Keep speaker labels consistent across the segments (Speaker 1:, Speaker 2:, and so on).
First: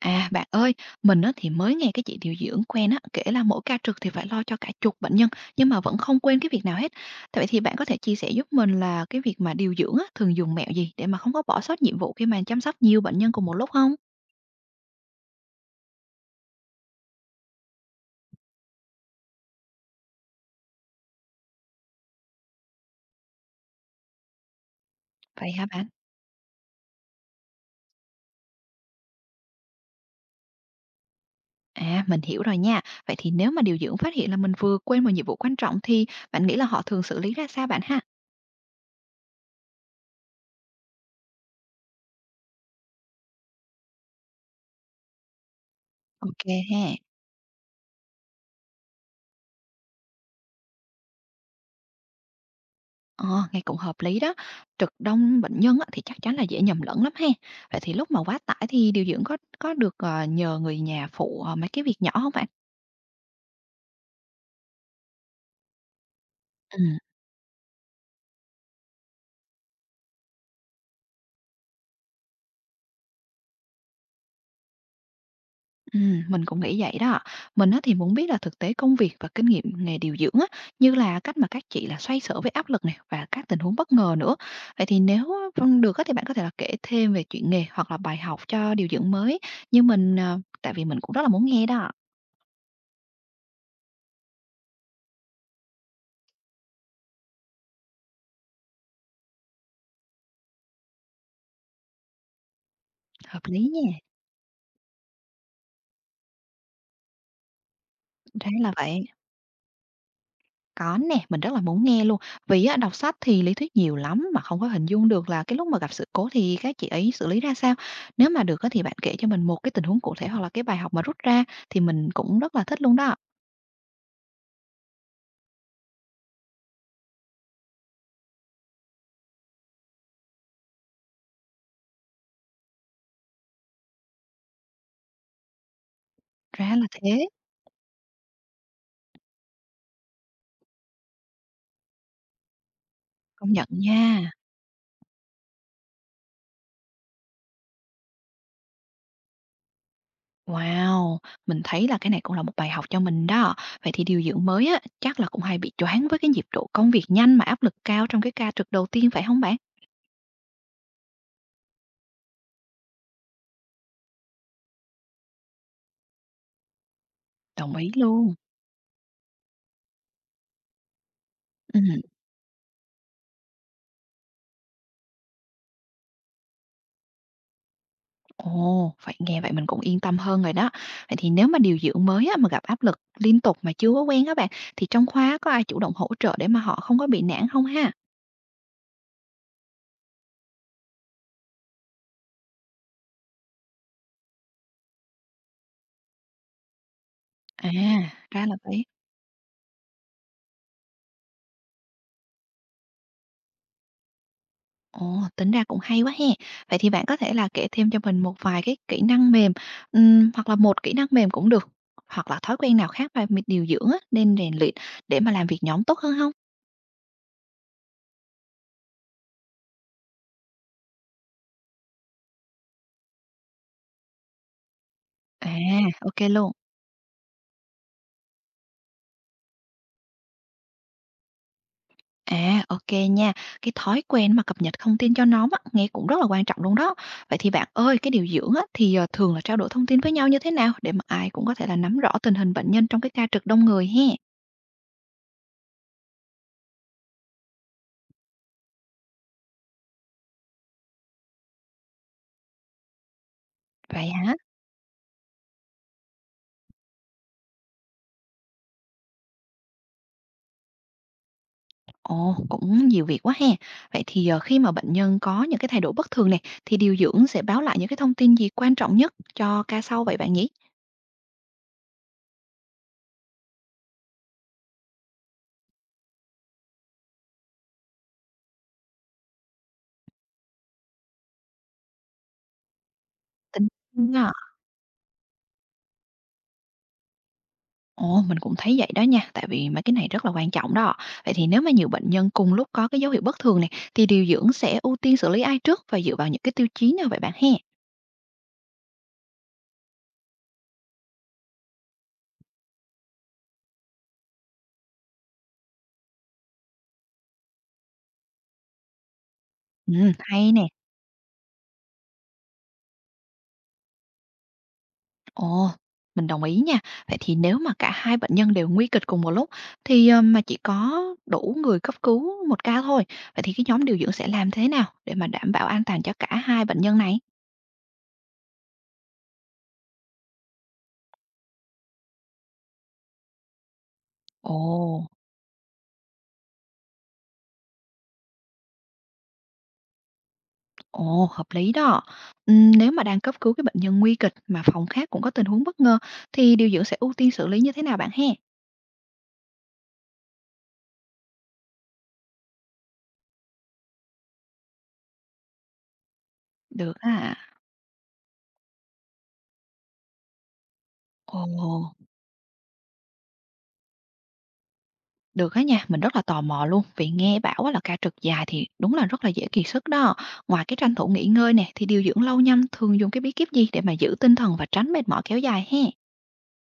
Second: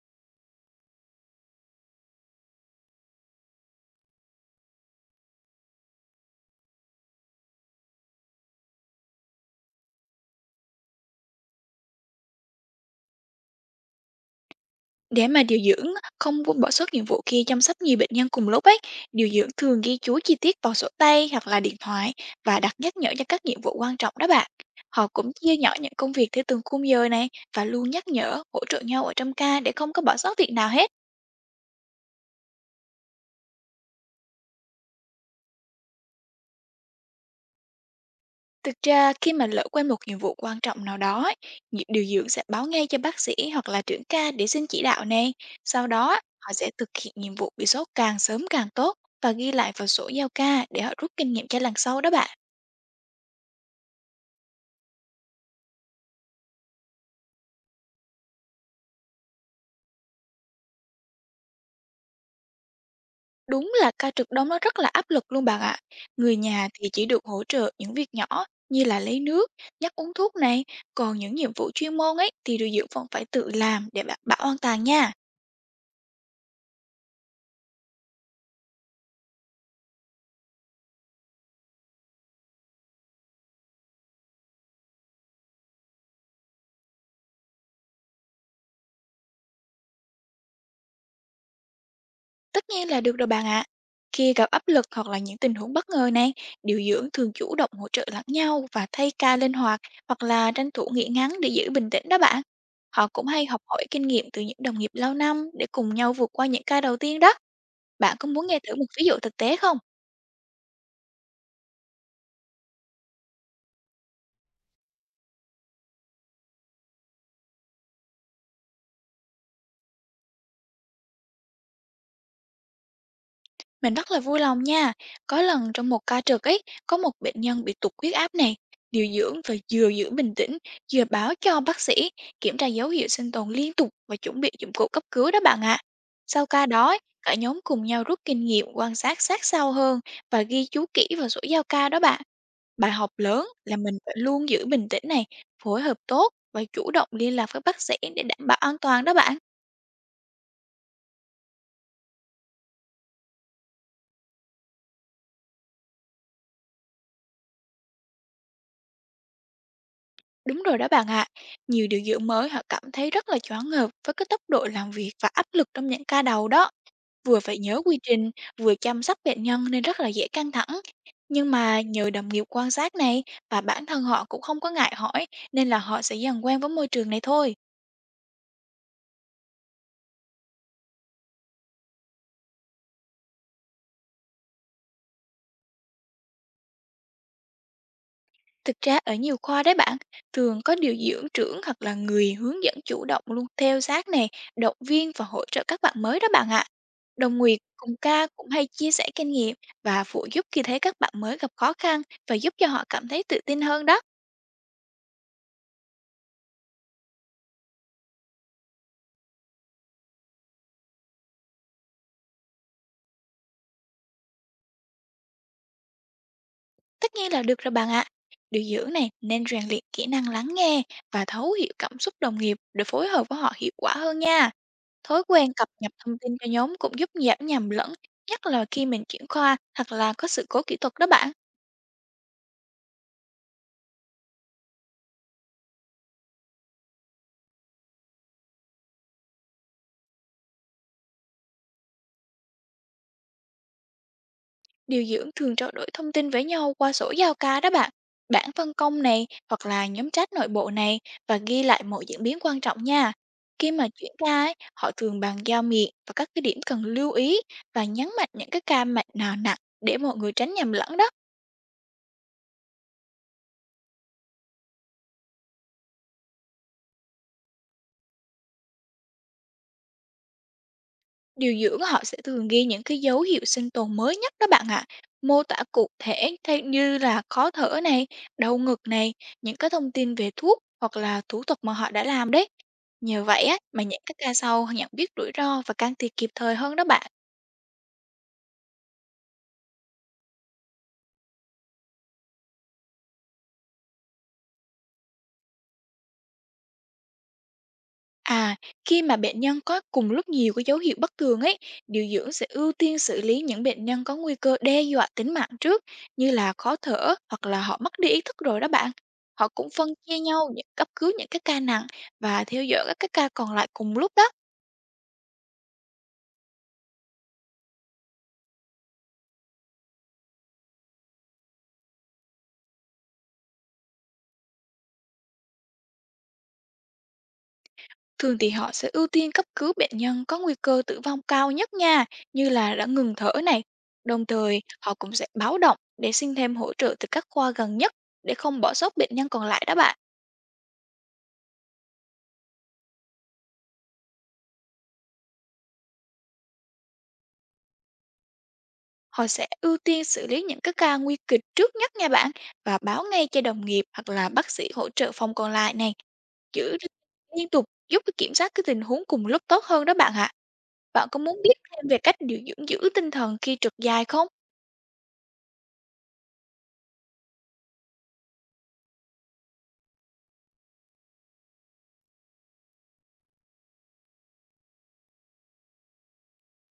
Speaker 1: À, bạn ơi, mình á thì mới nghe cái chị điều dưỡng quen á kể là mỗi ca trực thì phải lo cho cả chục bệnh nhân nhưng mà vẫn không quên cái việc nào hết. Vậy thì bạn có thể chia sẻ giúp mình là cái việc mà điều dưỡng á thường dùng mẹo gì để mà không có bỏ sót nhiệm vụ khi mà chăm sóc nhiều bệnh nhân cùng một lúc không?
Speaker 2: Để mà điều dưỡng không bỏ sót nhiệm vụ kia chăm sóc nhiều bệnh nhân cùng lúc ấy, điều dưỡng thường ghi chú chi tiết vào sổ tay hoặc là điện thoại và đặt nhắc nhở cho các nhiệm vụ quan trọng đó bạn. Họ cũng
Speaker 1: Vậy
Speaker 2: chia
Speaker 1: hả
Speaker 2: nhỏ
Speaker 1: bạn?
Speaker 2: những công việc theo từng khung giờ này và luôn nhắc nhở, hỗ trợ nhau ở trong ca để không có bỏ sót việc nào hết.
Speaker 1: À, mình hiểu rồi nha. Vậy thì nếu mà điều dưỡng phát hiện là mình vừa quên một nhiệm vụ quan trọng thì bạn nghĩ là họ thường xử lý ra sao bạn ha?
Speaker 2: Thực ra khi mà lỡ quên một nhiệm vụ quan trọng nào đó, ấy, điều dưỡng sẽ báo ngay cho bác sĩ hoặc là trưởng ca để xin chỉ đạo này. Sau đó,
Speaker 1: Ok
Speaker 2: họ sẽ
Speaker 1: ha.
Speaker 2: thực hiện nhiệm vụ bị sốt càng sớm càng tốt và ghi lại vào sổ giao ca để họ rút kinh nghiệm cho lần sau đó bạn.
Speaker 1: Ờ, nghe cũng hợp lý đó. Trực đông bệnh nhân á, thì chắc chắn là dễ nhầm lẫn lắm ha. Vậy thì lúc mà quá tải thì điều dưỡng có được nhờ người nhà phụ mấy cái việc nhỏ không bạn?
Speaker 2: Đúng là ca trực đông nó rất là áp lực luôn bạn ạ. Người nhà
Speaker 1: Ừ.
Speaker 2: thì chỉ được hỗ trợ những việc nhỏ như là lấy nước, nhắc uống thuốc này, còn những nhiệm vụ chuyên môn ấy thì điều dưỡng vẫn phải tự làm để đảm bảo an toàn nha.
Speaker 1: Ừ, mình cũng nghĩ vậy đó. Mình á, thì muốn biết là thực tế công việc và kinh nghiệm nghề điều dưỡng á, như là cách mà các chị là xoay sở với áp lực này và các tình huống bất ngờ nữa. Vậy thì nếu á, vâng, được á, thì bạn có thể là kể thêm về chuyện nghề hoặc là bài học cho điều dưỡng mới như mình tại vì mình cũng rất là muốn nghe đó.
Speaker 2: Tất nhiên là được rồi bạn ạ. Khi gặp áp lực hoặc là những tình huống bất ngờ này, điều dưỡng thường chủ động hỗ trợ lẫn nhau và thay ca linh hoạt hoặc là tranh thủ nghỉ ngắn để giữ bình tĩnh đó bạn. Họ cũng
Speaker 1: Hợp
Speaker 2: hay học
Speaker 1: lý
Speaker 2: hỏi
Speaker 1: nha.
Speaker 2: kinh nghiệm từ những đồng nghiệp lâu năm để cùng nhau vượt qua những ca đầu tiên đó. Bạn có muốn
Speaker 1: Thế
Speaker 2: nghe
Speaker 1: là
Speaker 2: thử một ví
Speaker 1: vậy.
Speaker 2: dụ thực tế không?
Speaker 1: Có nè, mình rất là muốn nghe luôn. Vì á, đọc sách thì lý thuyết nhiều lắm mà không có hình dung được là cái lúc mà gặp sự cố thì các chị ấy xử lý ra sao. Nếu mà được á, thì bạn kể cho mình một cái tình huống cụ thể hoặc là cái bài học mà rút ra thì mình cũng rất là thích luôn đó.
Speaker 2: Mình rất là vui lòng nha. Có lần trong một ca trực ấy, có một bệnh nhân bị tụt huyết áp này, điều dưỡng và vừa giữ bình tĩnh, vừa báo cho bác sĩ kiểm tra dấu hiệu sinh tồn liên tục và chuẩn bị dụng cụ cấp cứu đó bạn ạ. Sau ca
Speaker 1: Ra
Speaker 2: đó,
Speaker 1: là
Speaker 2: ấy,
Speaker 1: thế,
Speaker 2: cả nhóm cùng nhau rút kinh nghiệm quan sát sát sao hơn và ghi chú kỹ vào sổ giao ca đó bạn. Bài học lớn
Speaker 1: công nhận
Speaker 2: là mình phải
Speaker 1: nha.
Speaker 2: luôn giữ bình tĩnh này, phối hợp tốt và chủ động liên lạc với bác sĩ để đảm bảo an toàn đó bạn.
Speaker 1: Wow, mình thấy là cái này cũng là một bài học cho mình đó. Vậy thì điều dưỡng mới á, chắc là cũng hay bị choáng với cái nhịp độ công việc nhanh mà áp lực cao trong cái ca trực đầu tiên phải không bạn?
Speaker 2: Đúng rồi đó bạn ạ, nhiều điều dưỡng mới họ cảm thấy rất là choáng ngợp với cái tốc độ làm việc và áp lực trong những ca đầu đó, vừa phải
Speaker 1: Đồng
Speaker 2: nhớ
Speaker 1: ý
Speaker 2: quy trình,
Speaker 1: luôn.
Speaker 2: vừa chăm sóc bệnh nhân nên rất là dễ căng thẳng. Nhưng
Speaker 1: Ừ.
Speaker 2: mà nhờ đồng nghiệp quan sát này và bản thân họ cũng không có ngại hỏi nên là họ sẽ dần quen với môi trường này thôi.
Speaker 1: Ồ, vậy nghe vậy mình cũng yên tâm hơn rồi đó. Vậy thì nếu mà điều dưỡng mới á, mà gặp áp lực liên tục mà chưa có quen các bạn, thì trong khóa có ai chủ động hỗ trợ để mà họ không có bị nản không ha?
Speaker 2: Thực ra ở nhiều khoa đấy bạn, thường có điều dưỡng trưởng hoặc là người hướng dẫn chủ động luôn theo sát nè, động viên và hỗ trợ các bạn mới đó bạn ạ. Đồng nghiệp
Speaker 1: À,
Speaker 2: cùng ca
Speaker 1: ra
Speaker 2: cũng
Speaker 1: là
Speaker 2: hay
Speaker 1: vậy.
Speaker 2: chia sẻ kinh nghiệm và phụ giúp khi thấy các bạn mới gặp khó khăn và giúp cho họ cảm thấy tự tin hơn đó.
Speaker 1: Ồ, tính ra cũng hay quá he. Vậy thì bạn có thể là kể thêm cho mình một vài cái kỹ năng mềm, hoặc là một kỹ năng mềm cũng được, hoặc là thói quen nào khác mà điều dưỡng á, nên rèn luyện để mà làm việc nhóm tốt hơn không?
Speaker 2: Tất nhiên là được rồi bạn ạ. Điều dưỡng này nên rèn luyện kỹ năng lắng nghe và thấu hiểu cảm xúc đồng nghiệp để phối hợp với họ hiệu quả hơn nha. Thói
Speaker 1: À,
Speaker 2: quen cập nhật thông
Speaker 1: ok
Speaker 2: tin cho
Speaker 1: luôn.
Speaker 2: nhóm cũng giúp giảm nhầm lẫn, nhất là khi mình chuyển khoa hoặc là có sự cố kỹ thuật đó bạn.
Speaker 1: À, ok nha. Cái thói quen mà cập nhật thông tin cho nó á, nghe cũng rất là quan trọng luôn đó. Vậy thì bạn ơi, cái điều dưỡng á, thì, thường là trao đổi thông tin với nhau như thế nào để mà ai cũng có thể là nắm rõ tình hình bệnh nhân trong cái ca trực đông người he.
Speaker 2: Điều dưỡng thường trao đổi thông tin với nhau qua sổ giao ca đó bạn, bảng phân công này hoặc là nhóm chat nội bộ này, và ghi lại mọi diễn biến quan trọng nha. Khi mà
Speaker 1: Vậy
Speaker 2: chuyển
Speaker 1: hả?
Speaker 2: ca ấy, họ thường bàn giao miệng và các cái điểm cần lưu ý, và nhấn mạnh những cái ca mạch nào nặng để mọi người tránh nhầm lẫn đó.
Speaker 1: Ồ, cũng nhiều việc quá ha. Vậy thì, khi mà bệnh nhân có những cái thay đổi bất thường này thì điều dưỡng sẽ báo lại những cái thông tin gì quan trọng nhất cho ca sau vậy bạn nhỉ?
Speaker 2: Điều dưỡng họ sẽ thường ghi những cái dấu hiệu sinh tồn mới nhất đó bạn ạ. Mô tả cụ thể thay như là khó thở này, đau ngực này, những cái thông tin về thuốc hoặc là thủ thuật mà họ đã làm đấy. Nhờ vậy á,
Speaker 1: Tình
Speaker 2: mà những các ca sau nhận biết rủi ro và can thiệp kịp thời hơn đó bạn.
Speaker 1: Ồ, mình cũng thấy vậy đó nha, tại vì mấy cái này rất là quan trọng đó. Vậy thì nếu mà nhiều bệnh nhân cùng lúc có cái dấu hiệu bất thường này, thì điều dưỡng sẽ ưu tiên xử lý ai trước và dựa vào những cái tiêu chí nào vậy bạn he?
Speaker 2: À, khi mà bệnh nhân có cùng lúc nhiều cái dấu hiệu bất thường ấy, điều dưỡng sẽ ưu tiên xử lý những bệnh nhân có nguy cơ đe dọa tính mạng trước, như là khó thở hoặc là họ mất đi ý thức rồi đó bạn. Họ cũng phân
Speaker 1: Ừ,
Speaker 2: chia nhau
Speaker 1: hay
Speaker 2: những
Speaker 1: nè.
Speaker 2: cấp cứu những cái ca nặng và theo dõi các cái ca còn lại cùng lúc đó.
Speaker 1: Ồ, mình đồng ý nha. Vậy thì nếu mà cả hai bệnh nhân đều nguy kịch cùng một lúc, thì mà chỉ có đủ người cấp cứu một ca thôi, vậy thì cái nhóm điều dưỡng sẽ làm thế nào để mà đảm bảo an toàn cho cả hai bệnh nhân này?
Speaker 2: Thường thì họ sẽ ưu tiên cấp cứu bệnh nhân có nguy cơ tử vong cao nhất nha, như là đã ngừng thở này. Đồng
Speaker 1: Ồ.
Speaker 2: thời, họ cũng sẽ báo động để xin thêm hỗ trợ từ các khoa gần nhất để không bỏ sót bệnh nhân còn lại đó bạn.
Speaker 1: Ồ, hợp lý đó. Nếu mà đang cấp cứu cái bệnh nhân nguy kịch mà phòng khác cũng có tình huống bất ngờ thì điều dưỡng sẽ ưu tiên xử lý như thế nào bạn he?
Speaker 2: Họ sẽ ưu tiên xử lý những cái ca nguy kịch trước nhất nha bạn, và báo ngay cho đồng nghiệp hoặc là bác sĩ hỗ trợ phòng còn lại này. Giữ
Speaker 1: Được à.
Speaker 2: Liên tục giúp cái kiểm soát cái tình huống cùng lúc tốt hơn đó bạn ạ. Bạn có muốn biết thêm
Speaker 1: Ồ,
Speaker 2: về cách điều dưỡng giữ tinh thần khi trực dài không?
Speaker 1: được á nha, mình rất là tò mò luôn vì nghe bảo á là ca trực dài thì đúng là rất là dễ kiệt sức đó. Ngoài cái tranh thủ nghỉ ngơi nè thì điều dưỡng lâu năm thường dùng cái bí kíp gì để mà giữ tinh thần và tránh mệt mỏi kéo dài he?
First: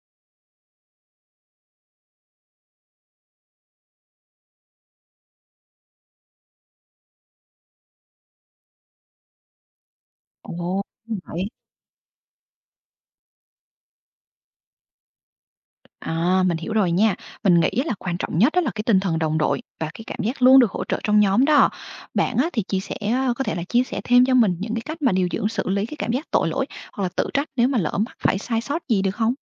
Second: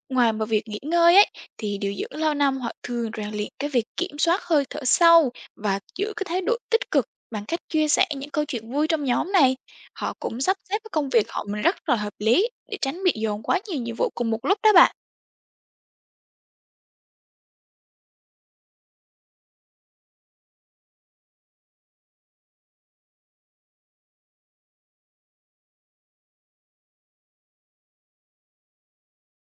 Speaker 2: Ngoài mà việc nghỉ ngơi ấy, thì điều dưỡng lâu năm họ thường rèn luyện cái việc kiểm soát hơi thở sâu và giữ cái thái độ tích cực bằng cách chia sẻ những câu chuyện vui trong nhóm này. Họ cũng sắp xếp
Speaker 1: Ồ,
Speaker 2: cái công việc họ
Speaker 1: vậy
Speaker 2: mình rất là hợp lý để tránh bị dồn quá nhiều nhiệm vụ cùng một lúc đó bạn.
Speaker 1: À, mình hiểu rồi nha. Mình nghĩ là quan trọng nhất đó là cái tinh thần đồng đội và cái cảm giác luôn được hỗ trợ trong nhóm đó. Bạn á, thì chia sẻ có thể là chia sẻ thêm cho mình những cái cách mà điều dưỡng xử lý cái cảm giác tội lỗi hoặc là tự trách nếu mà lỡ mắc phải sai sót gì được không?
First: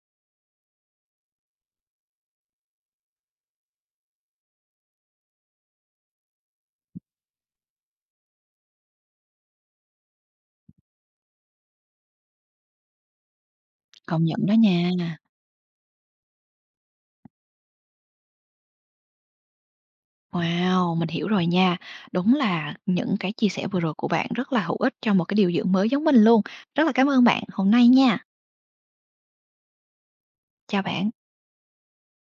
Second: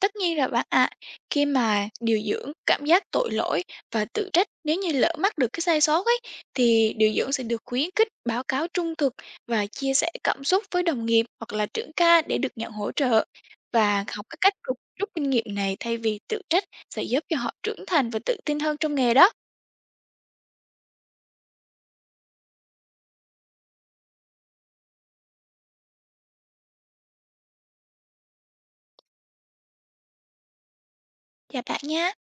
Speaker 2: Tất nhiên rồi bạn ạ, khi mà điều dưỡng cảm giác tội lỗi và tự trách nếu như lỡ mắc được cái sai sót ấy, thì điều dưỡng sẽ được khuyến khích báo cáo trung thực và chia sẻ cảm xúc với đồng nghiệp hoặc là trưởng ca để được nhận hỗ trợ. Và
Speaker 1: Công
Speaker 2: học các
Speaker 1: nhận
Speaker 2: cách
Speaker 1: đó
Speaker 2: rút
Speaker 1: nha.
Speaker 2: kinh nghiệm này thay vì tự trách sẽ giúp cho họ trưởng thành và tự tin hơn trong nghề đó.
Speaker 1: Wow, mình hiểu rồi nha. Đúng là những cái chia sẻ vừa rồi của bạn rất là hữu ích cho một cái điều dưỡng mới giống mình luôn. Rất là cảm ơn bạn hôm nay nha. Chào bạn.
Speaker 2: Chào bạn nha!